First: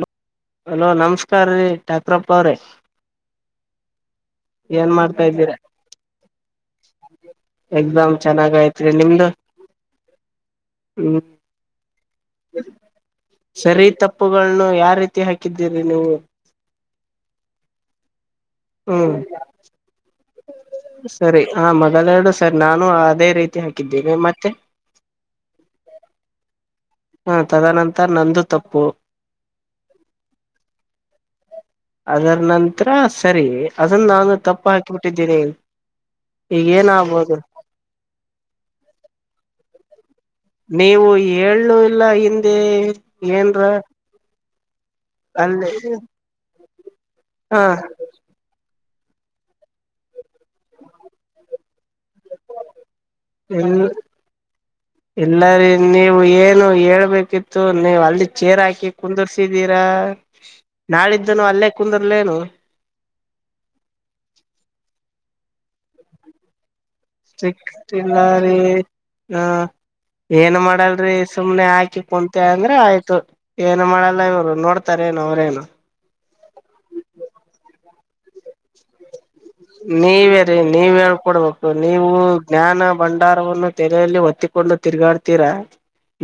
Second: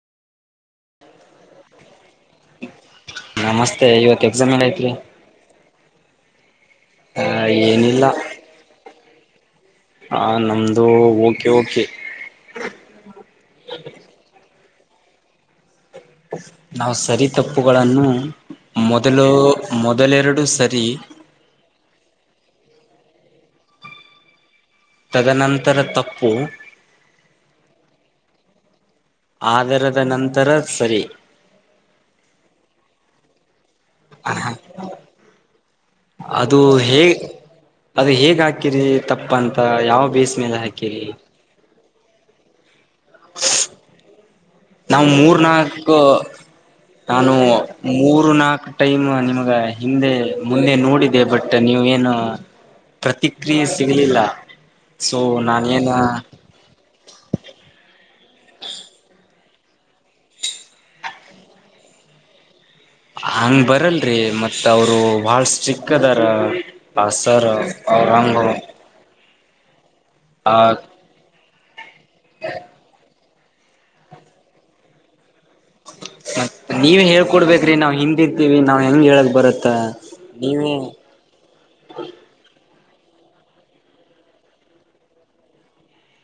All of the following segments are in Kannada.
ಲೋ ಹಲೋ ನಮಸ್ಕಾರ ರೀ ಠಾಕ್ರಪ್ಪ ಅವ್ರೀ ನಮಸ್ತೆ ಇವತ್ತು ಎಕ್ಸಾಮ್ ಎಲ್ಲ ಐತ್ರಿ ಏನ್ ಮಾಡ್ತಾ ಇದ್ದೀರಾ ಎಕ್ಸಾಮ್ ಚೆನ್ನಾಗ ಐತ್ರಿ ನಿಮ್ದು ಹಾ ನಮ್ದು ಹ್ಮ್ ಓಕೆ ಓಕೆ ಸರಿ ತಪ್ಪುಗಳನ್ನು ಯಾವ ರೀತಿ ಹಾಕಿದ್ದೀರಿ ನೀವು ನಾವು ಸರಿ ತಪ್ಪುಗಳನ್ನು ಹ್ಮ್ ಮೊದಲು ಮೊದಲೆರಡು ಸರಿ ಸರಿ ಆ ಮೊದಲೆಡು ಸರ್ ನಾನು ಅದೇ ರೀತಿ ಹಾಕಿದ್ದೇನೆ ಮತ್ತೆ ತದನಂತರ ತಪ್ಪು ಹ ತದನಂತರ ನಂದು ತಪ್ಪು ಆಧರದ ನಂತರ ಸರಿ ಅದರ ನಂತರ ಸರಿ ಅದನ್ನ ನಾನು ತಪ್ಪ ಹಾಕಿಬಿಟ್ಟಿದ್ದೀನಿ ಅದು ಈಗ ಏನ ಹೇ ಆಗ್ಬೋದು ಅದು ಹೇಗ್ ಹಾಕಿರಿ ತಪ್ಪ ಅಂತ ಯಾವ ಬೇಸ್ ಮೇಲೆ ಹಾಕಿರಿ ನೀವು ಹೇಳು ಇಲ್ಲ ಹಿಂದೆ ಏನ್ರ ನಾವು ಮೂರ್ ಅಲ್ಲಿ ನಾಲ್ಕು ನಾನು ಹ ಮೂರ್ ನಾಕು ಟೈಮ್ ನಿಮ್ಗ ಹಿಂದೆ ಮುಂದೆ ನೋಡಿದೆ ಬಟ್ ನೀವು ಏನು ಏನು ಪ್ರತಿಕ್ರಿಯೆ ಸಿಗ್ಲಿಲ್ಲ ಇಲ್ಲರಿೀ ನೀವು ಏನು ಹೇಳ್ಬೇಕಿತ್ತು ನೀವು ಅಲ್ಲಿ ಚೇರ್ ಹಾಕಿ ಕುಂದರ್ಸಿದ್ದೀರಾ ನಾಳಿದ್ದನು ಅಲ್ಲೇ ಕುಂದರ್ಲೇನು ಹಂಗ್ ಬರಲ್ರಿ ಮತ್ತ್ ಅವರು ಬಹಳ ಸ್ಟಿಕ್ ಅದಾರ ಬಾಸರ್ ಔರಂಗ ಹ್ಮ ಏನ್ ಮಾಡಲ್ರಿ ಸುಮ್ನೆ ಹಾಕಿ ಕುಂತೆ ಅಂದ್ರ ಆಯ್ತು ಏನು ಮಾಡಲ್ಲ ಇವ್ರು ನೋಡ್ತಾರ ಏನು ಅವ್ರೇನು ಮತ್ತ ನೀವ ಹೇಳ್ಕೊಡ್ಬೇಕ್ರಿ ನಾವ್ ಹಿಂದ್ ಇರ್ತಿೀವಿ ನಾವ್ ಹೆಂಗ್ ಹೇಳ್ಬೇಕ ನೀವೇರಿೀ ನೀವ್ ಹೇಳ್ಕೊಡ್ಬೇಕು ನೀವು ಜ್ಞಾನ ಭಂಡಾರವನ್ನು ತೆಲೆಯಲ್ಲಿ ಒತ್ತಿಕೊಂಡು ತಿರ್ಗಾಡ್ತೀರಾ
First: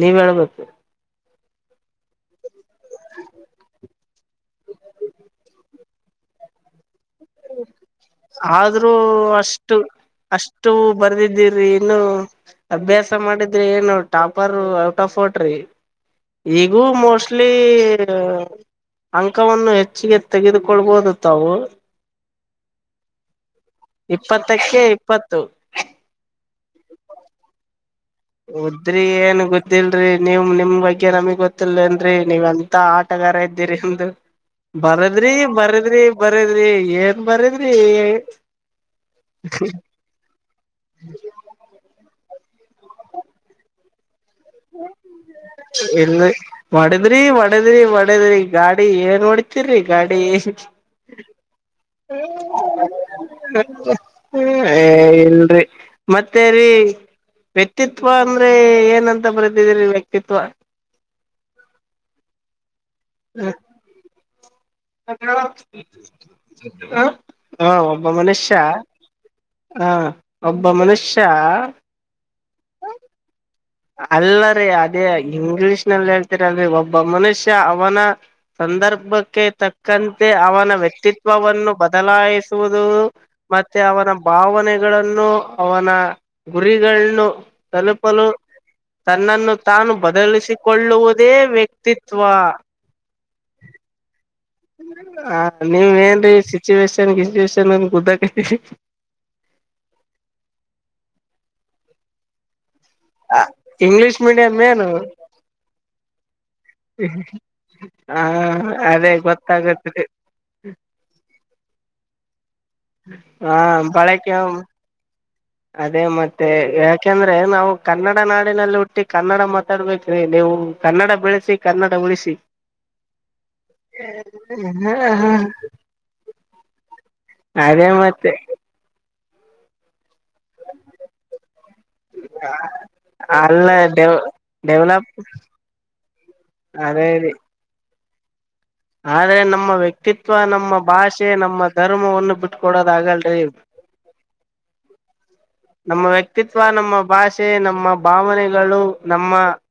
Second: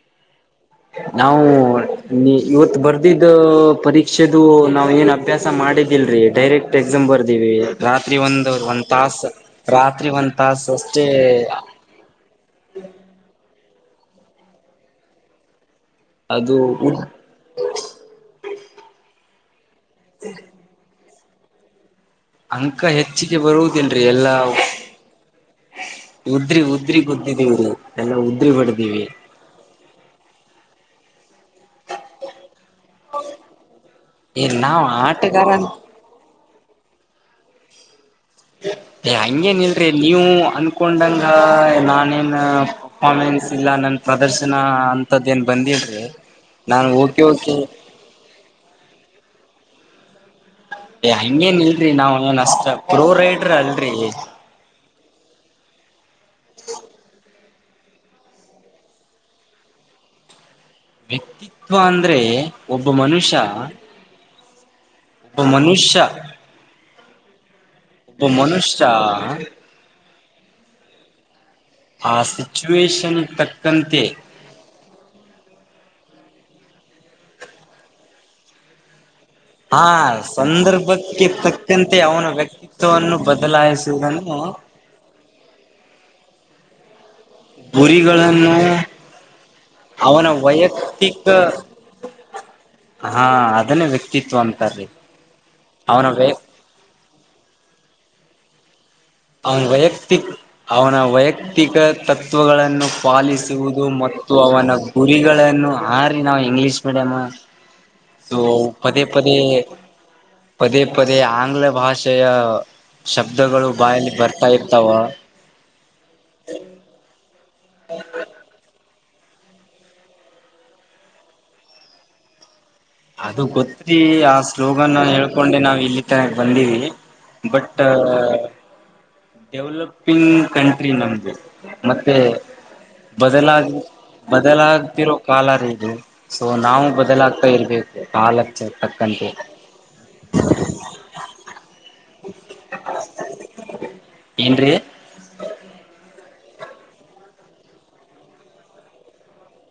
ನೀವ್ ಹೇಬೇಕು ನಾವು ನೀ ಇವತ್ತು ಬರ್ದಿದ್ದ ಪರೀಕ್ಷ ದು ನಾವ್ ಏನ್ ಅಭ್ಯಾಸ ಮಾಡಿದಿಲ್ರಿ ಡೈರೆಕ್ಟ್ ಎಕ್ಸಾಮ ಬರ್ದೀವಿ ರಾತ್ರಿ ಒಂದ ಒಂದ್ ಆದ್ರೂ ತಾಸ ಅಷ್ಟು ರಾತ್ರಿ ಒಂದ್ ತಾಸ ಅಷ್ಟು ಅಷ್ಟೇ ಬರ್ದಿದ್ದೀರಿ ಇನ್ನು ಅಭ್ಯಾಸ ಮಾಡಿದ್ರೆ ಏನು ಟಾಪರ್ ಔಟ್ ಆಫ್ ಟ್ರಿ ಅದು ಈಗೂ ಉದ್ ಮೋಸ್ಟ್ಲಿ ಅಂಕವನ್ನು ಹೆಚ್ಚಿಗೆ ತೆಗೆದುಕೊಳ್ಬಹುದು ತಾವು ಅಂಕ ಹೆಚ್ಚಿಗೆ ಬರುವುದು ನ ಎಲ್ಲಾ ಇಪ್ಪತ್ತಕ್ಕೆ ಇಪ್ಪತ್ತು ಉದ್ರಿ ಉದ್ರಿ ಗುದ್ದಿದೀವ್ರೀ ಉದ್ರಿ ಏನ್ ಗೊತ್ತಿಲ್ರಿ ನೀಮ್ ನಿಮ್ ಬಗ್ಗೆ ನಮಿಗ್ ಗೊತ್ತ ಗತ್ತಲ್ೇನ್ರಿ ನೀವ್ ಎಂತ ಆಟಗಾರ ಇದ್ದೀರಿ ಅಮ ಏ ನಾವ್ ಬರದ್ರಿ ಆಟಗಾರ ಬರದ್ರಿ ಬರದ್ರಿ ಏನ್ ಬರದ್ರಿ ಏ ಹಂಗೇನ ಇಲ್ರಿ ನೀವು ಅನ್ಕೊಂಡಂಗ ನಾನೇನ್ ನ ಪರ್ಫ್ಮೆನ್ಸ್ ಇಲ್ಲ ನನ್ನ ಇಲ್ಲ ನಾನು ಹೊಡದ್ರಿ ಓಕೆ ಓಕೆ ಹೊಡದ್ರಿ ಒಡದ್ರಿ ಗಾಡಿ ಏನ್ ನೋಡಿ ತಿರಿ ಗಾಡಿ ಏ ಹಂಗೇನ್ ಇಲ್ರರಿ ನಾವವು ಏನ್ ಅಷ್ಟ ಪ್ರೋ ರೈಡ್ರ ಅಲ್ರರಿ ಇಲ್ರಿ ಮತ್ತೆ ರೀ ವ್ಯಕ್ತಿತ್ವ ಅಂದ್ರೆ ಏನಂತ ಬರೆದಿದರಿ ವ್ಯಕ್ತಿತ್ವ ವ್ಯಕ್ತಿತ್ವ ಅಂದ್ರೆ ಒಬ್ಬ ಮನುಷ್ಯ ಒಬ್ಬ ಮನುಷ್ಯ ಹಾ ಒಬ್ಬ ಮನುಷ್ಯ ಹಾ ಒಬ್ಬ ಮನುಷ್ಯ ಆ ಸಿಚುಷನ್ ತ ಅಲ್ಲ ರೀ ಅದೇ ಇಂಗ್ಲಿಷ್ ನಲ್ಲಿ ಹೇಳ್ ಒಬ್ಬ ಮನುಷ್ಯ ಅವನ ಸಂದರ್ಭ ಆ ತಕ್ಕಂತೆ ಅವನ ಸಂದರ್ಭಕ್ಕೆ ವ್ಯಕ್ತಿತ್ವವನ್ನು ತಕ್ಕಂತೆ ಅವನ ಬದಲಾಯಿಸುವುದು ವ್ಯಕ್ತಿತ್ವವನ್ನು ಮತ್ತೆ ಅವನ ಬದಲಾಯಿಸುವುದನ್ನು ಭಾವನೆಗಳನ್ನು ಅವನ ಗುರಿಗಳನ್ನು ತಲುಪಲು ಗುರಿಗಳನ್ನು ತನ್ನನ್ನು ತಾನು ಅವನ ವೈಯಕ್ತಿಕ ಬದಲಿಸಿಕೊಳ್ಳುವುದೇ ವ್ಯಕ್ತಿತ್ವ ಹಾ ಅದನ್ನೇ ವ್ಯಕ್ತಿತ್ವ ಅಂತ ಹ ನೀವ್ ಏನ್ ಸಿಚುವೇೇಶನ್ ಗಚುವೇಶನ್ನ್ ಕುದ್ದಕೈರಿ ಅವನ ವೈಯಕ್ತಿಕ್ ಅವನ ವೈಯಕ್ತಿಕ ತತ್ವಗಳನ್ನು ಪಾಲಿಸುವುದು ಇಂಗ್ಲಿಷ್ ಮತ್ತು ಮೀಡಿಯಂ ಅವನ ಏನು ಗುರಿಗಳನ್ನು ಹಾರಿ ನಾವು ಇಂಗ್ಲೀಷ್ ಮೀಡಿಯಮ ಹ ಸೋ ಪದೇ ಅದೇ ಪದೇ ಗೊತ್ತಾಗತ್ರಿ ಪದೇ ಪದೇ ಆಂಗ್ಲ ಭಾಷೆಯ ಹಾ ಶಬ್ದಗಳು ಬಾಯಲ್ಲಿ ಬರ್ತಾ ಇರ್ತಾವ ಅದೇ ಮತ್ತೆ ಯಾಕೆಂದ್ರೆ ನಾವು ಕನ್ನಡ ನಾಡಿನಲ್ಲಿ ಮತ್ತೆ ಕನ್ನಡ ಮಾತಾಡ್ಬೇಕ್ರೀ ನೀವು ಕನ್ನಡ ಬೆಳೆಸಿ ಕನ್ನಡ ಉಳಿಸಿ ಅದು ಗೊತ್ತರಿ ಆ ಸ್ಲೋಗನ್ ಹ ಹೇಳ್ಕೊಂಡೆ ನಾವ್ ಇಲ್ಲಿ ತನಕ್ ಬಂದಿವವಿ ಬಟ್ ಅದೇ ಮತ್ತೆ ಡೆವಲಪ್ ಗ್ ಕಂಟ್ರಿ ನಮ್ದು ಮತ್ತೆ ಬದಲಾಗ ಅಲ್ಲ ಡೆವಲಪ್ ಬದಲಾಗ್ತಿರೋ ಕಾಲರ ಇದು ಸೊ ನಾವು ಅದೇ ರೀ ಬದಲಾಗ್ತಾ ಇರ್ಬೇಕು ಕಾಲ ಆದ್ರೆ ನಮ್ಮ ವ್ಯಕ್ತಿತ್ವ ನಮ್ಮ ಭಾಷೆ ನಮ್ಮ ಧರ್ಮವನ್ನು ಬಿಟ್ಕೊಡೋದ ಆಗಲ್ರಿ ಏ ನಮ್ಮ ವ್ಯಕ್ತಿತ್ವ ನಮ್ಮ ಭಾಷೆ ನಮ್ಮ ಭಾವನೆಗಳು ನಮ್ಮ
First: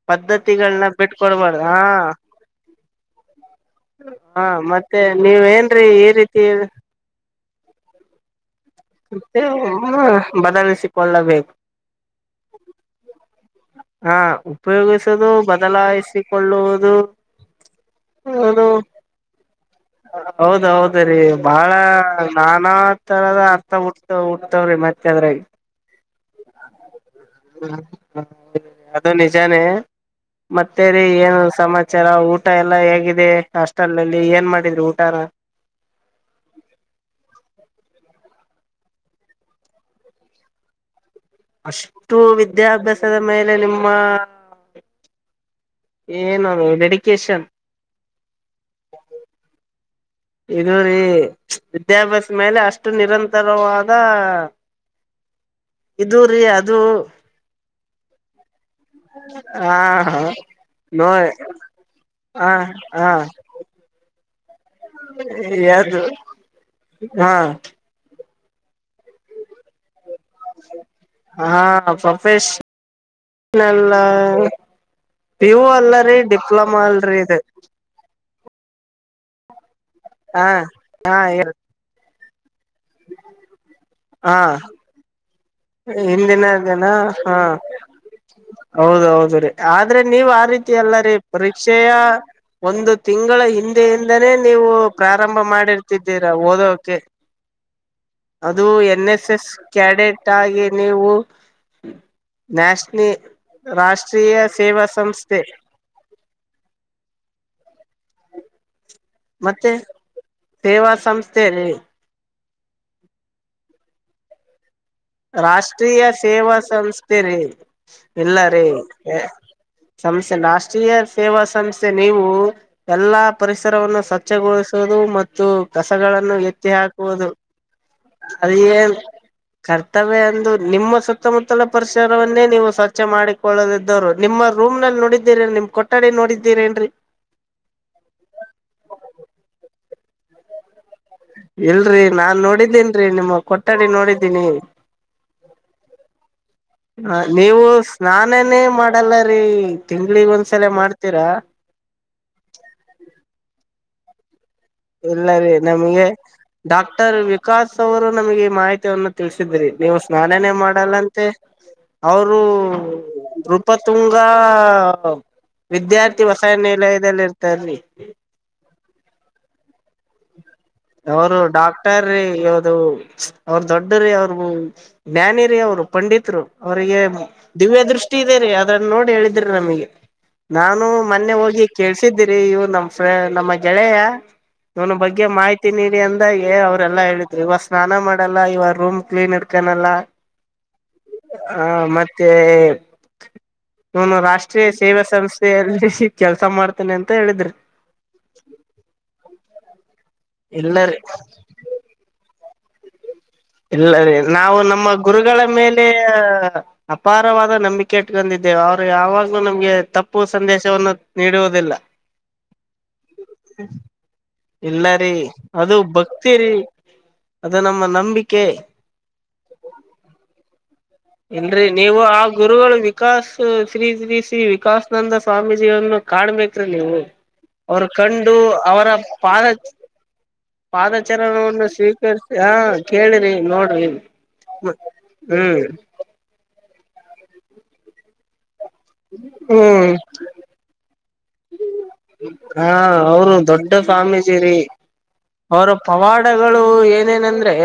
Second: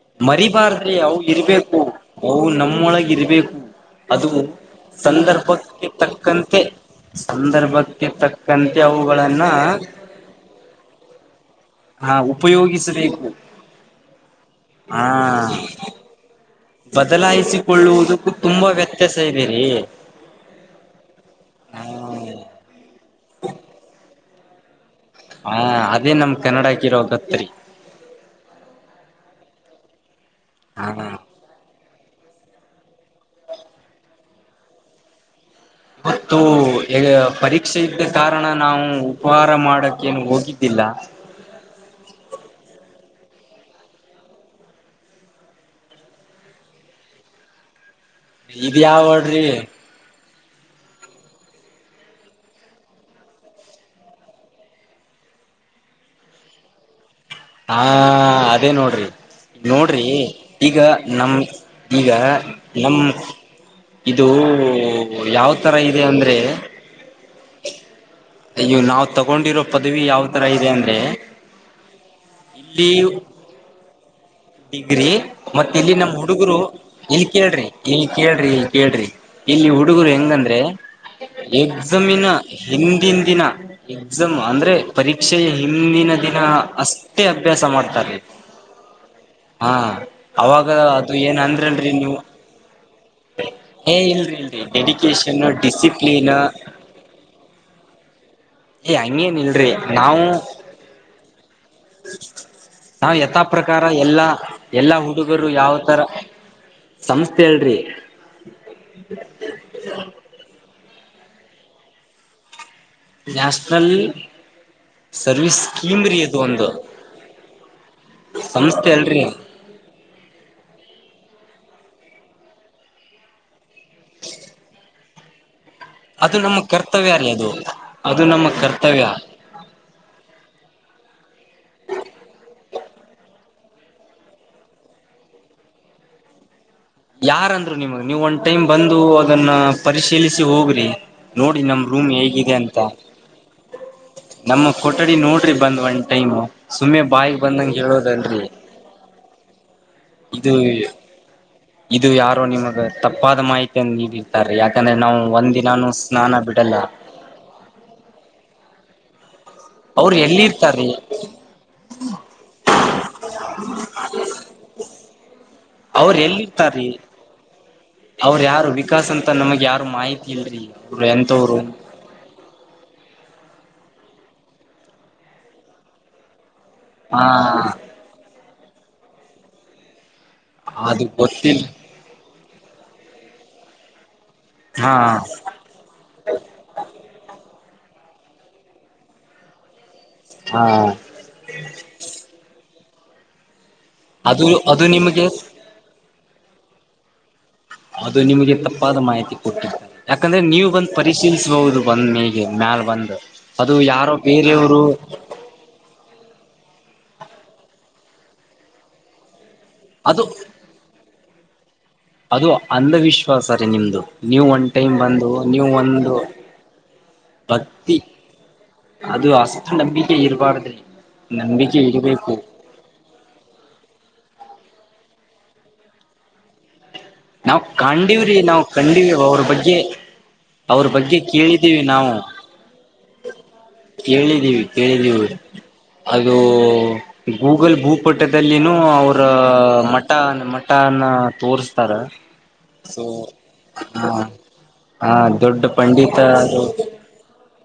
ಪದ್ಧತಿಗಳನ್ನ ಮರಿಬಾರ್ದ್ರಿ ಅ ಬಿಟ್ಕೊಡ್ಬಾರ್ದ ಇರ್ಬೇಕು ಹಾ ಅವು ನಮ್ಮೊಳಗ ಇರ್ಬೇಕು ಅದು ಹಾ ಮತ್ತೆ ನೀವ್ ಏನ್ರೀ ಸಂದರ್ಭಕ್ಕೆ ಈ ರೀತಿ ತಕ್ಕಂತೆ ಸಂದರ್ಭಕ್ಕೆ ತಕ್ಕಂತೆ ಮತ್ತೆ ಅವುಗಳನ್ನ ಬದಲಿಸಿಕೊಳ್ಳಬೇಕು ಹಾ ಉಪಯೋಗಿಸಬೇಕು ಹಾ ಹಾ ಉಪಯೋಗಿಸುದು ಬದಲಾಯಿಸಿಕೊಳ್ಳುವುದು ಕೊಳ್ಳುವುದಕ್ಕೂ ತುಂಬಾ ವ್ಯತ್ಯಾಸ ಇದೆರೀ ಹೌದ್ ಹೌದ್ ರೀ ಬಹಳ ಹಾ ನಾನಾ ತರದ ಅರ್ಥ ಹುಟ್ ಉಡ್ತಾವ್ರೀ ಮತ್ತೆ ಅದ್ರಾಗ ಹಾ ಅದೇ ನಮ್ ಕನ್ನಡಕ ಇರೋ ಗತ್ರಿ ಜನೇ ಮತ್ತೆರೀ ಹಾ ಏನುದ್ರು ಸಮಸ್ಯ ಚಲ ಊಟ ಎಲ್ಲಾ ಹೇಗಿದೆ ಅಸ್ಟೆಲ್ಲ್ಲಿ ಏನ್ ಮಾಡಿದ್ರರು ಊಟಾರ ಮತ್ತೂ ಇದೆ.. ಪರೀಕ್ಷೆ ಇದ್ದ ಕಾರಣ ಕಾರಣ ನಾವು ಉಪಹಾರ ಮಾಡಕ್ಕೇನು ಹೋಗಿದ್ದಿಲ್ಲ ಅಷ್ಟು ವಿದ್ಯಾಭ್ಯಾಸದ ಮೇಲೆ ನಿಮ್ಮ ಏ ನಾನು ಡೆಡಿಕೇಶನ್. ಇದು ಯಾವ ಹಾಡ್ ರೀ. ಇದು ರೀ ವಿದ್ಯಾಭ್ಯಾಸ ಮೇಲೆ ಅಷ್ಟು ನಿರಂತರವಾದ. ಇದು ರೀ ಅದು. ಹಾ ಅದೇ ನೋಡ್ರಿ ಹ ನೋಡ್ರಿ ಹ ಈಗ ನಮ ಈಗ. ಹಾ ಹಾ. ಯಾವ್ ತರ ಇದೆ ಅಂದ್ರೆ. ಹಾ ಅಯ್ಯೋ ನಾವ್ ತಗೊಂಡಿರೋ ಪದವಿ ಯಾವ ತರ ಇದೆ ಅಂದ್ರೆ. [inaudible] ಇಲ್ಲಿ ಶ ನಲ್ಲ ಡಿಗ್ರಿ ಮತ್ತ ಇಲ್ಲಿ ನಮ್ ಹುಡುಗರು ಡಿಪ್ಲೊಮಾ ಅಲ್ರಿ ಇಲ್ ಇದು ಕೇಳ್ರಿ ಇಲ್ ಕೇಳ್ರಿ ಇಲ್ ಕೇಳ್ರಿ. ಇಲ್ಲಿ ಹುಡುಗರು ಹ ಹೆಂಗಂದ್ರೆ ಹಾ ಎಗ್ಸಮಿನ. ಹಿಂದಿನ ದಿನ ಎಕ್ಸಾಮ್ ಹಾ ಅಂದ್ರೆ ಪರೀಕ್ಷೆ. ಹಿಂದಿನ ಜನ ಹಾ ಅಭ್ಯಾಸ ಮಾಡ್ತಾರೀ ಹೌದು ಹೌದು ರೀ. ಹಾ ಆದ್ರೆ ನೀವ್ ಆ ಅವಾಗ ರೀತಿ ಅಲ್ಲ ರೀ ಅದು ಏನ್ ಅಂದ್ರಲ್ರಿ ಪರೀಕ್ಷೆಯ. ನೀವು ಒಂದು ತಿಂಗಳ ಏ ಹಿಂದೆಯಿಂದನೇ ಇಲ್ರಿ ಇಲ್ರಿ ನೀವು ಪ್ರಾರಂಭ ಡೆಡಿಕೇಶನ್ ಮಾಡಿರ್ತಿದ್ದೀರಾ ಡಿಸಿಪ್ಲಿನ್ ಓದೋಕೆ. ಅದು ಏ ಎನ್ ಎಸ್ ಹಂಗೇನ್ ಎಸ್ ಇಲ್ರಿ ನಾವು ಕ್ಯಾಡೆಟ್ ಆಗಿ ನೀವು ನ್ಯಾಷನಿ ನಾವ ಯಥಾ ಪ್ರಕಾರ ಎಲ್ಲಾ ರಾಷ್ಟ್ರೀಯ ಸೇವಾ ಎಲ್ಲಾ ಸಂಸ್ಥೆ ಹುಡುಗರು ಯಾವ ತರ ಸಂಸ್ಥೆ ಹೇಳ್ರಿ ಮತ್ತೆ ಸೇವಾ ಸಂಸ್ಥೆೆಯಲ್ಲಿ ಜಾ ಸ್ಥಲ್ ರಾಷ್ಟ್ರೀಯ ಸೇವಾ ಸಂಸ್ಥೆ ರೀ ಎಲ್ಲ ರೀ ಸಂಸ್ಥೆ ಅಲ್ರಿ ಸಮಸೆ ನಾಷ್ಟ ರಾರೀಯ ಸೇವಾ ಸಂಸ್ಥೆ ನೀವು ಎಲ್ಲಾ ಪರಿಸರವನ್ನು ಸ್ವಚ್ಛಗೊಳಿಸುದು ಮತ್ತು ಕಸಗಳನ್ನು ಅದು ನಮ್ಮ ಎತ್ತಿ ಕರ್ತವ್ಯ ರೀ ಹಾಕುವುದು ಅದು ಅದು ನಮ್ಮ ಅದ ಏನ್ ಕರ್ತವ್ಯ ವೆ ಅಂದು ನಿಮ್ಮ ಸುತ್ತಮುತ್ತಲ ಪರಿಸರವನ್ನೇ ನೀವು ಸ್ವಚ್ಛ ಮಾಡಿಕೊಳ್ಳದಿದ್ದವರು ನಿಮ್ಮ ರೂಮ್ ನಲ್ಲಿ ನೋಡಿದ್ದೀರಿ ನಿಮ್ ಕೊಠಡಿ ನೋಡಿದ್ದೀರ ಏನ್ ಯಾರಂದ್ರು ನಿಮಗ್ ನೀವು ಒಂದ್ ಟೈಮ್ ಬಂದು ಅದನ್ನ ಪರಿಶೀಲಿಸಿ ಹೋಗ್ರಿ ನೋಡಿ ನಮ ಇಲ್ರರಿ ರೂಮ್ ನಾನ್ ಹೇಗಿದೆ ಅಂತ ನೋಡಿದ್ದೇನ್ರಿ ನಿಮ್ಮ ಕೊಠಡಿ ನೋಡಿದ್ದೀನಿ ನಮ್ಮ ಕೊಠಡಿ ನೋಡ್ರಿ ಬಂದ್ ಒಂಟ ನೀನು ಸುಮ್ಮನೆ ಹ ಬಾಯಿಗೆ ನೀವು ಬಂದಂಗ ಹೇಳೋದಲ್ರರಿ ಸ್ನಾನನೇ ಮಾಡಲ್ಲ ರೀ ತಿಂಗಳಿಗ್ ಇದು ಒಂದ್ಸಲ ಮಾಡ್ತೀರಾ ಇದು ಯಾರು ನಿಮಗ ತಪ್ಪಾದ ಮಾಹಿತ ಅ ನೀ ಸ ಯಾಕಂದ್ರೆ ನಾವು ಇಲ್ಲರಿ ಒಂದ್ನಾನು ನಮ್ಗೆ ಸ್ನಾನ ಬಿಡಲ್ಲ ಡಾಕ್ಟರ್ ವಿಕಾಸ್ ಅವರು ನಮಗೆ ಮಾಹಿತಿಯನ್ನು ನೀವು ಅವ್ರು ಸ್ನಾನಾನೇ ಎಲ್ಲಿರ್ತಾರೀ ಮಾಡಲ್ಲ ಅಂತೆ ಅವರು ಪ ತುಂಗಾ ಅವ್ರ ವಿದ್ಯಾರ್ಥಿ ವಸಾಯನ ಎಲ್ಲ ಎಲ್ಲಿರ್ತಾರೀ ಇದದಲ್ಲಿ ಇರ್ತಾರರಿ ಅವ್ರ ಯಾರು ವಿಕಾಸ್ ಅಂತ ನಮಗ್ ಯಾರು ಮಾಹಿತಿ ಇಲ್ರಿ ಅವ್ರು ಅವರು ಎಂತವ್ರು ಡಾಕ್ಟರ ಯಾಾವ್ದ ಅವ್ರ ದೊಡ್ಡ್ರೀ ಅವ್ರು ಜ್ಞಾನಿ ರೀ ಅವ್ರು ಪಂಡಿತ್ರು ಅವ್ರಿಗೆ ಹ ದಿವ್ಯ ದೃಷ್ಟಿ ಇದೆ ರರಿ ಅದನ್ನ ನೋಡಿ ಹೇಳಿದ್ರಿ ನಮಗೆ ನಾನು ಅದು ಮೊನ್ನೆ ಗೊತ್ತಿಲ್ಲ ಹೋಗಿ ಕೇಳ್ಸಿದ್ದೀರಿ ಇವು ನಮ್ಮ್ ನಮ್ಮ ಗೆಳೆಯ ಅವನ ಹಾ ಬಗ್ಗೆ ಮಾಹಿತಿ ತಿ ನೀಡಿ ಅಂದಾಗೆ ಅವರೆಲ್ಲಾ ಹೇಳಿದ್ರು ಇವಾಗ ಸ್ನಾನ ಮಾಡಲ್ಲ ಇವಾಗ ರೂಮ್ ಕ್ಲೀನ್ ಇರ್ಕಾನಲ್ಲ ಹಾ ಹ ಮತ್ತೆ ನಾನ ಅದು ರಾಷ್ಟ್ರೀಯ ಅದು ಸೇವಾ ನಿಮಗೆ ಸಂಸ್ಥೆಯಲ್ಲಿ ಕೆಲ್ಸ ಮಾಡ್ತೇನೆ ಅಂತ ಹೇಳಿದ್ರಿ ಅದು ನಿಮಗೆ ತಪ್ಪ ಮಾಹಿತಿ ಕೊಟ್ಟಿದ್ದ ಯಾಕಂದ್ರೆ ನೀವು ಬಂದು ಇಲ್ಲರಿ ಪರಿಶೀಲಿಸಬಹುದು ಬಂದ್ ಮೇಗೆ ಮ್ಯಾಲ ಬಂದು ಅದು ಇಲ್ಲ ರೀ ಯಾರೋ ನಾವು ಬೇರೆಯವರು ನಮ್ಮ ಗುರುಗಳ ಮೇಲೆ ಅಪಾರವಾದ ನಂಬಿಕೆ ಇಟ್ಕೊಂಡಿದ್ದೇವೆ ಅವ್ರು ಯಾವಾಗ್ಲೂ ನಮಗೆ ತಪ್ಪು ಅದು ಸಂದೇಶವನ್ನು ನೀಡುವುದಿಲ್ಲ ಅದು ಅಂಧವಿಶ್ವಾಸ ರೀ ನಿಮ್ದು ನೀವು ಒನ್ ಇಲ್ಲ ಟೈಮ್ ರೀ ಬಂದು ನೀವು ಅದು ಒಂದು ಭಕ್ತಿ ರೀ ಅದು ನಮ್ಮ ಭಕ್ತಿ ನಂಬಿಕೆ ಅದು ಹಸ್ತ್ರ ನಂಬಿಕೆ ಇರಬಾರ್ದ್ರಿ ಇಲ್ರೀ ನಂಬಿಕೆ ನೀವು ಆ ಇಡಬೇಕು ಗುರುಗಳು ವಿಕಾಸ್ ಶ್ರೀ ಶ್ರೀ ಶ್ರೀ ವಿಕಾಸನಂದ ಸ್ವಾಮೀಜಿಯನ್ನು ಕಾಣಬೇಕ್ರೀ ನೀವು ನಾವು ಅವರು ಕಂಡೀವ್ರಿ ಕಂಡು ನಾವು ಅವರ ಕಂಡೀವಿ ಅವ್ರ ಪಾದ ಬಗ್ಗೆ ಅವ್ರ ಬಗ್ಗೆ ಪಾದಚರಣವನ್ನು ಕೇಳಿದ್ದೀವಿ ನಾವು ಸ್ವೀಕರಿಸಿ ಹ ಕೇಳ್ರಿ ನೋಡ್ರಿ ಕೇಳಿದ್ದೀವಿ ಕೇಳಿದ್ದೀವಿ ಹ್ಮ್ ಅದು ಗೂಗಲ್ ಭೂಪಟ್ಟದ ಇಲ್ಲಿ ಅವರ ಹ್ಮ್ ಮಠ ಮಠಾನ ತೋ ಹಾ ಅವರು ದೊಡ್ಡ ಹಾ ಸ್ಮೀಜಿರಿ ಹಾ ದೊಡ್ಡ ಅವರ ಪಂಡಿತರು ಪವಾಡಗಳು ಏನೇನಂದ್ರೆ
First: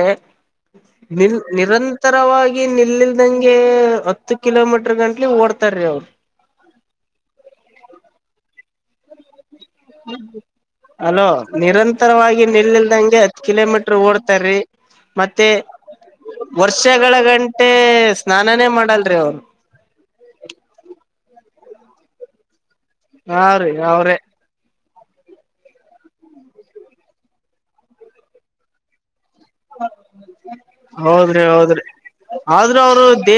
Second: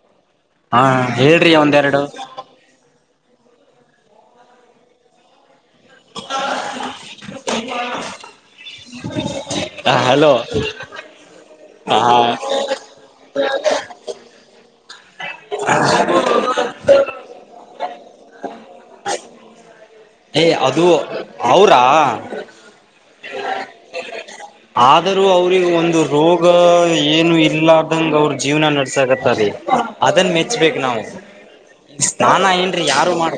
ಹಾ ನಿಲ್ ಹೇಳ್ರಿ ಒಂದೆರಡು ನಿರಂತರವಾಗಿ ನಿಲ್ಲಿಲ್ದಂಗೆ ಹತ್ತು ಕಿಲೋಮೀಟ್ರ ಗಂಟ್ಲಿ ಓಡ್ತಾರೀ ಅವರು ಹ ಹಲೋ ಅಲೋ ಹ ನಿರಂತರವಾಗಿ ನಿಲ್ಲ್ದಂಗೆ ಹತ್ ಕಿಲೋಮೀಟರ್ ಓಡ್ತಾರೀ ಮತ್ತೆ ವರ್ಷಗಳ ಗಂಟೆ ಸ್ನಾನಾನೇ ಮಾಡಲ್ರಿ ಅವನು ಏಯ ಅದು ಅವ್ರಾ ಹ್ರೀ ಅವ್ರೇ ಆದರೂ ಅವ್ರಿಗೆ ಒಂದು ರೋಗ ಏನು ಇಲ್ಲ ಆದಂಗ ಅವ್ರ ಜೀವನ ನಡ್ಸಕತ್ತೆ ಸರಿ ಅದನ್ನ ಮೆಚ್ಬೇಕು ನಾವು ಹೌದ್ರಿ ಹೌದ್ರಿ ನಾನ ಏನ್ರಿ ಯಾರು ಮಾಡ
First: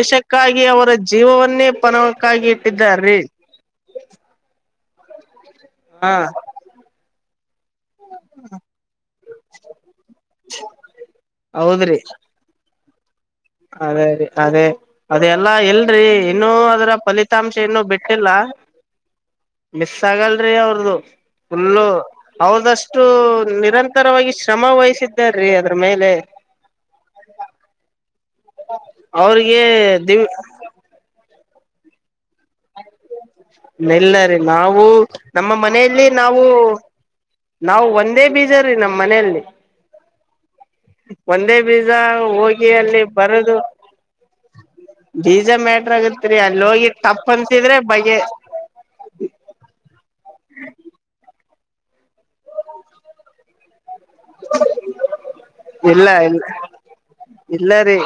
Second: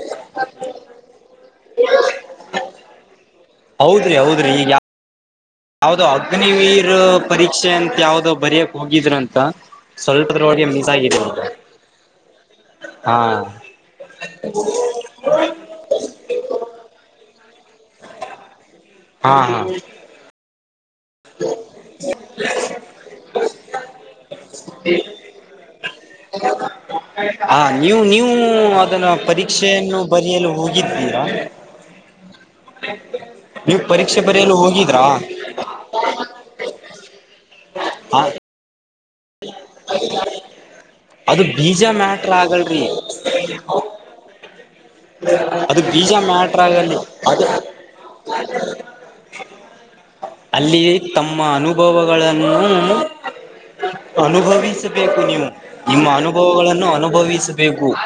ಜೀವನ್ನೇ ಪನವಕ್ಕಾಗಿ ಇಟ್ಟಾರ ರೀ ಹೌದ್ರಿ ಹೌದ್ರಿ ಈಗ ಯಾವ್ದೋ ಹಾ ಅಗ್ನಿವೀರ್ ಪರೀಕ್ಷೆ ಅಂತ ಯಾವ್ದೋ ಬರಯಕ್ ಹೋಗಿದ್ರು ಅಂತ ಸ್ವಲ್ಪದೋಓಡ ಮಿಸಸ ಆಗಿರುವಂತ ಹೌದ್ರಿ ಅದೇ ರೀ ಅದೇ ಅದೆ ಎಲ್ಲಾ ಎಲ್ರಿ ಇನ್ನುೂ ಅದ್ರ ಫಲಿತಾಂಶ ಏನು ಬಿಟ್ಟಿಲ್ಲ ಹಾ ಹಾ ಮಿಸ್ ಆಗಲ್ರಿ ಅವ್ರದುು. ಫುಲ್ಲು ಅವದಷ್ಟು ನಿರಂತರವಾಗಿ ಶ್ರಮ ವಹಿಸಿದ್ದಾರೀ ಅದ್ರ ಮೇಲೆ ಹಾ ನೀೂ ನೀೂ ನೀ ಅದನ್ನ ಅವ್ರಿಗೆ ಪರೀಕ್ಷೆಯನ್ನು ದಿವ್ ಬರೆಯಲು ಹೋಗಿದ್ದೀರಾ ಮತ್ತೆ ನೆಲ್ಲ ರೀ ನಾವು ನಮ್ಮ ಮನೆಯಲ್ಲಿ ನಾವು ನಾವು ಹ ಒಂದೇ ಬೀಜ್ರೀ ನಮ್ಮ್ ಮನೆಯಲ್ಲಿ ಅದು ಒಂದೇ ಬೀಜ ಮ್ಯಾಟ್ರ ಹೋಗಿ ಆಗಲ್ರಿ ಅಲ್ಲಿ ಬರದು ಬೀಜ ಅದು ಮ್ಯಾಟ್ರ ಬೀಜ ಆಗತ್ರಿ ಮ್ಯಾಟ್ರ ಅಲ್ಲಿ ಹೋಗಿ ಆಗಲ್ಲಿ ತಪ್ಪ ಅದು ಅನ್ಸಿದ್ರೆ ಬಗೆ ಅಲ್ಲಿ ತಮ್ಮ ಅನುಭವಗಳನ್ನು ಅನುಭವಿಸಬೇಕು ನೀವು ನಿಮ್ಮ ಇಲ್ಲ ಇಲ್ಲ ಅನುಭವಗಳನ್ನು ಇಲ್ಲ ಅನುಭವಿಸಬೇಕು ರೀ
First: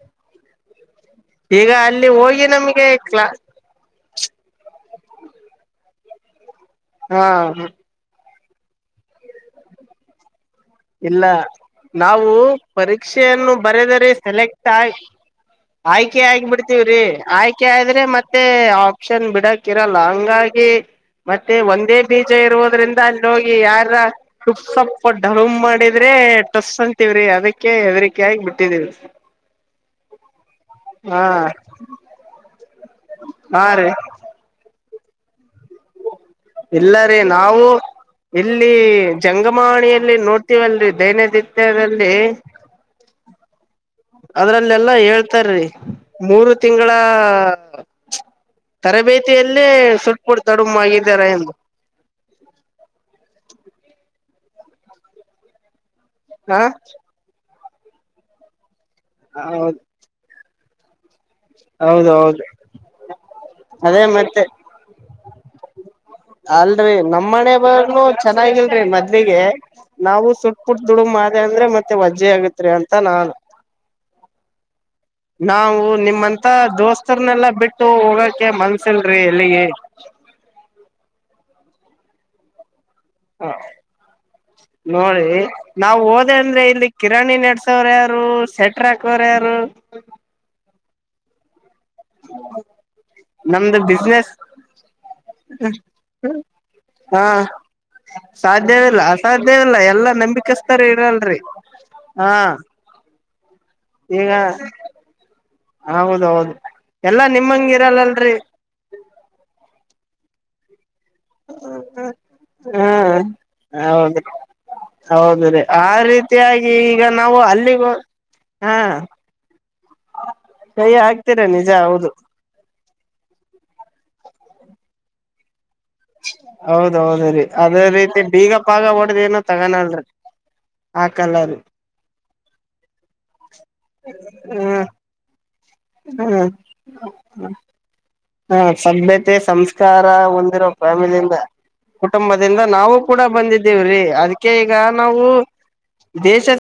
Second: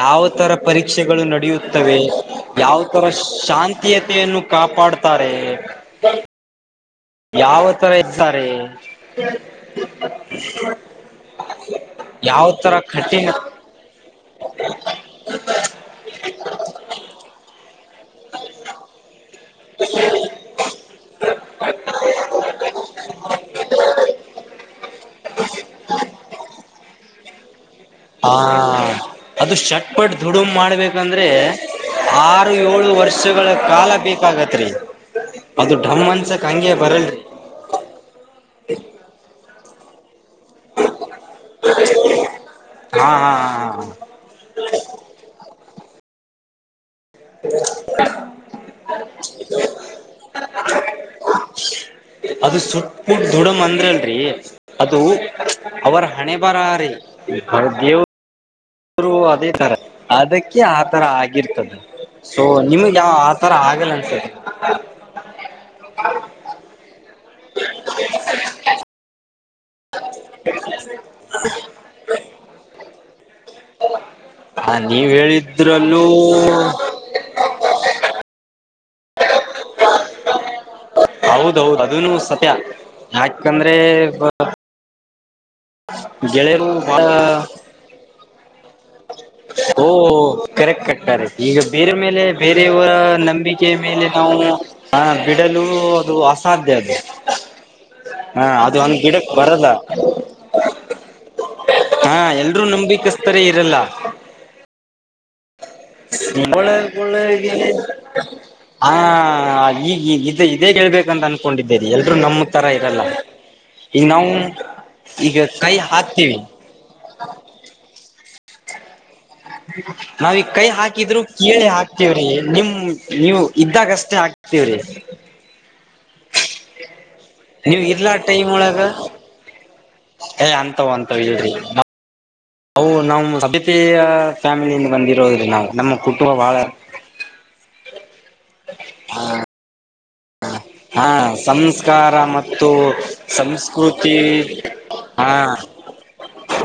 ಯಾವ ತರ ಪರೀಕ್ಷೆಗಳು ಈಗ ನಡೆಯುತ್ತವೆ ಅಲ್ಲಿ ಹೋಗಿ ಯಾವ ನಮ್ಗೆ ತರ ಕ್ಲಾ ಶಾಂತಿಯ ನ್ನು ಕಾಪಾಡುತ್ತಾರೆ ಹಾ ಯಾವ ತರ ಇರ್ತಾರೆ ಇಲ್ಲ ನಾವು ಯಾವ ತರ ಕಠಿಣ ಪರೀಕ್ಷೆಯನ್ನು ಬರೆದರೆ ಸೆಲೆಕ್ಟ್ ಆ ಆಯ್ಕೆ ಆಗ್ ಬಿಡ್ತಿವ್ರಿ ಆಯ್ಕೆ ಆದ್ರೆ ಮತ್ತೆ ಆಪ್ಷನ್ ಬಿಡಕ್ ಹಕ್ಕಿರಲ್ಲ ಹಂಗಾಗಿ ಮತ್ತೆ ಒಂದೇ ಬೀಜ ಇರುವುದ್ರಿಂದ ಅಲ್ಲಿ ಹೋಗಿ ಯಾರ ಸುಪ್ ಸಪ್ಪ ಡರುಮ ಮಾಡಿದ್ರೆ ಟಸ್ ಅಂತಿವವ್ರಿ ಅದಕ್ಕೆ ಹೆದರಿಕೆ ಹಾ ಆಗಿ ಬಿಟ್ಟಿದೀವಿ ಅದು ಶಟ್ಪಟ್ ದುಡುಮ ಹಾ ಮಾಡ್ಬೇಕಂದ್ರೆ ಆರು ಏಳು ವರ್ಷಗಳ ಹಾ ರೀ ಕಾಲ ಬೇಕಾಗತ್ ರೀ ಅದು ನ್ಸ ಇಲ್ಲ ರೀ ನಾವು ಇಲ್ಲಿ ಜಂಗ ಚಮಣಿಯಲ್ಲಿ ನೋಡ್ತೀವಲ್ರರಿ ದೈನಂದಿತ್ಯದಲ್ಲಿ ಹಾ ಹಾ ಹಾ ಹಾ ಹಾ ಅದ್ರಲ್ಲೆಲ್ಲಾ ಹೇಳ್ತಾರಿ ಮೂರು ತಿಂಗಳ ತರಬೇತಿಯಲ್ಲೇ ಸುಟ್ ಪುಡ್ ತಡಮ ಆಗಿದ್ದಾರ ಎಂದು ಅದು ಸುಟ್ಟಟ್ಟ ಅಂದ್ರ ಅಲ್ರಿ ಅದು ಅವರ ಹಣೆ ಹಾ ಬರೀೇವ ಆದರು ಅದೇ ತರ ಹೌದು ಅದಕ್ಕೆ ಆತರ ಆಗಿ ಆಿರ್ತದೆ ಸೊ ಹೌದೌದು ನಿಮಗೆ ಯಾವ ಆ ತರ ಆಗಲ್ಲ ಅದೇ ಅನ್ಸರಿ ಮತ್ತೆ ಅಲ್ರರಿ ನಮ ಮನೆ ಬರ್ನು ಚೆನ್ನಾಗಿಲ್ರಿ ಮದಲಿಗೆ ನಾವು ಸುಟ್ ಪುಟ್ ದುಡುಗ್ ಮಾಡೆ ಅಂದ್ರೆ ಮತ್ತೆ ವಜ್ಜೆ ಆಗತ್ರಿ ಅಂತ ನಾನು ಹ ನೀವ ಹೇಳಿದ್ರಲ್ಲೂ ಮತ್ತ ದೋಸ್ತರ್ನೆಲ್ಲಾ ಬಿಟ್ಟು ಹೋಗಕ ಮನ್ಸಿಲ್ರಿ ಎಲ್ಲಿಗೆ ಹೌದೌದು ಅದನು ಸತ್ಯ ಯಾಕಂದ್ರೆ ನೋಡಿ ನಾವ್ ಹೋದೆ ಅಂದ್ರೆ ಗೆಳೆಯರು ಇಲ್ಲಿ ಬಹಳ ಕಿರಾಣಿ ನ ಎರಡ್ ಸಾವ್ರ ಯಾರು ಸೆಟ್ ಓ ಕೆರೆಕ್ ಕಟ್ಟಾರೆ ಈಗ ಬೇರೆ ಮೇಲೆ ಬೇರೆಯವರ ನಂಬಿಕೆ ನಮ್ದು ಮೇಲೆ ಬಿಸ್ನೆಸ್ ನಾವು ಆ ಬಿಡಲು ಅದು ಅಸಾಧ್ಯ [inaudible] ಹಾ ಹ ಅದು ಸಾಧ್ಯವಿಲ್ಲ ಹಂಗ್ ಬಿಡಕ್ ಬರಲ್ಲ ಅಸಾಧ್ಯವಿಲ್ಲ ಎಲ್ಲಾ ನಂಬಿಕಸ್ತಾರ ಇರಲ್ರಿ ಹಾ ಎಲ್ರೂ ನಂಬಿಕಸ್ತರೇ ಇರಲ್ಲ ಈಗ ಹೌದೌದು ನಿಂಬಳೊಳ್ಳ ಎಲ್ಲಾ ನಿಮ್ಮಂಗ ಇರಲ್ಲಲ್ರಿ ಆ ಈ ಈ ಇದ ಇದೇ ಹೇಳ್ಬೇಕಂತ ಅನ್ಕೊಂಡಿದ್ದೇರಿ ಎಲ್ರೂ ನಮ ತರ ಇರಲ್ಲ ಈಗ ಹೌದೀ ನಾವು ಈಗ ಹೌದ್ರೀ ಕೈ ಆ ಹಾಕ್ತೀವಿ ರೀತಿಯಾಗಿ ಈಗ ನಾವು ಅಲ್ಲಿಗೂ ಹಾ ನಾವ ಈಗ ಕೈ ಹಾಕಿದ್ರು ಹಾಕ್ತೀರ ಕೀಳಿ ನಿಜ ಹೌದು ಹಾಕ್ತೇವ್ರಿ ನಿಮ ನೀವು ಇದ್ದಾಗಷ್ಟೇ ಆಗ್ತೀವ್ರಿ ಹೌದೌದ ರೀ ಅದೇ ನೀವ್ ಇರ್ಲಾ ರೀತಿ ಬೀಗ ಪಾಗ ಹೊಡ್ದ್ ಏನೋ ತಗಾನಲ್ರಿ ಏ್ ಅಂತಾವ್ ಅಂತಾವ ಹೇಳ್ರಿ ಹೌ ನಾವು ಹ್ಮ್ ಫ್ಯಾಮಿಲಿಯಿಂದ ಬಂದಿರೋದ್ರಿ ನಾವು ನಮ್ಮ ಕುಟುಂಬ ಬಹಳ ಹಾ ಸಭ್ಯತೆ ಸಂಸ್ಕಾರ ಹೊಂದಿರೋ ಹಾ ಫ್ಯಾಮಿಲಿಂದ ಸಂಸ್ಕಾರ ಕುಟುಂಬದಿಂದ ಮತ್ತು ನಾವು ಕೂಡ ಬಂದಿದ್ದೇವ್ರಿ ಸಂಸ್ಕೃತಿ ಅದಕ್ಕೆ ಈಗ ನಾವು ಹಾ ದೇಶ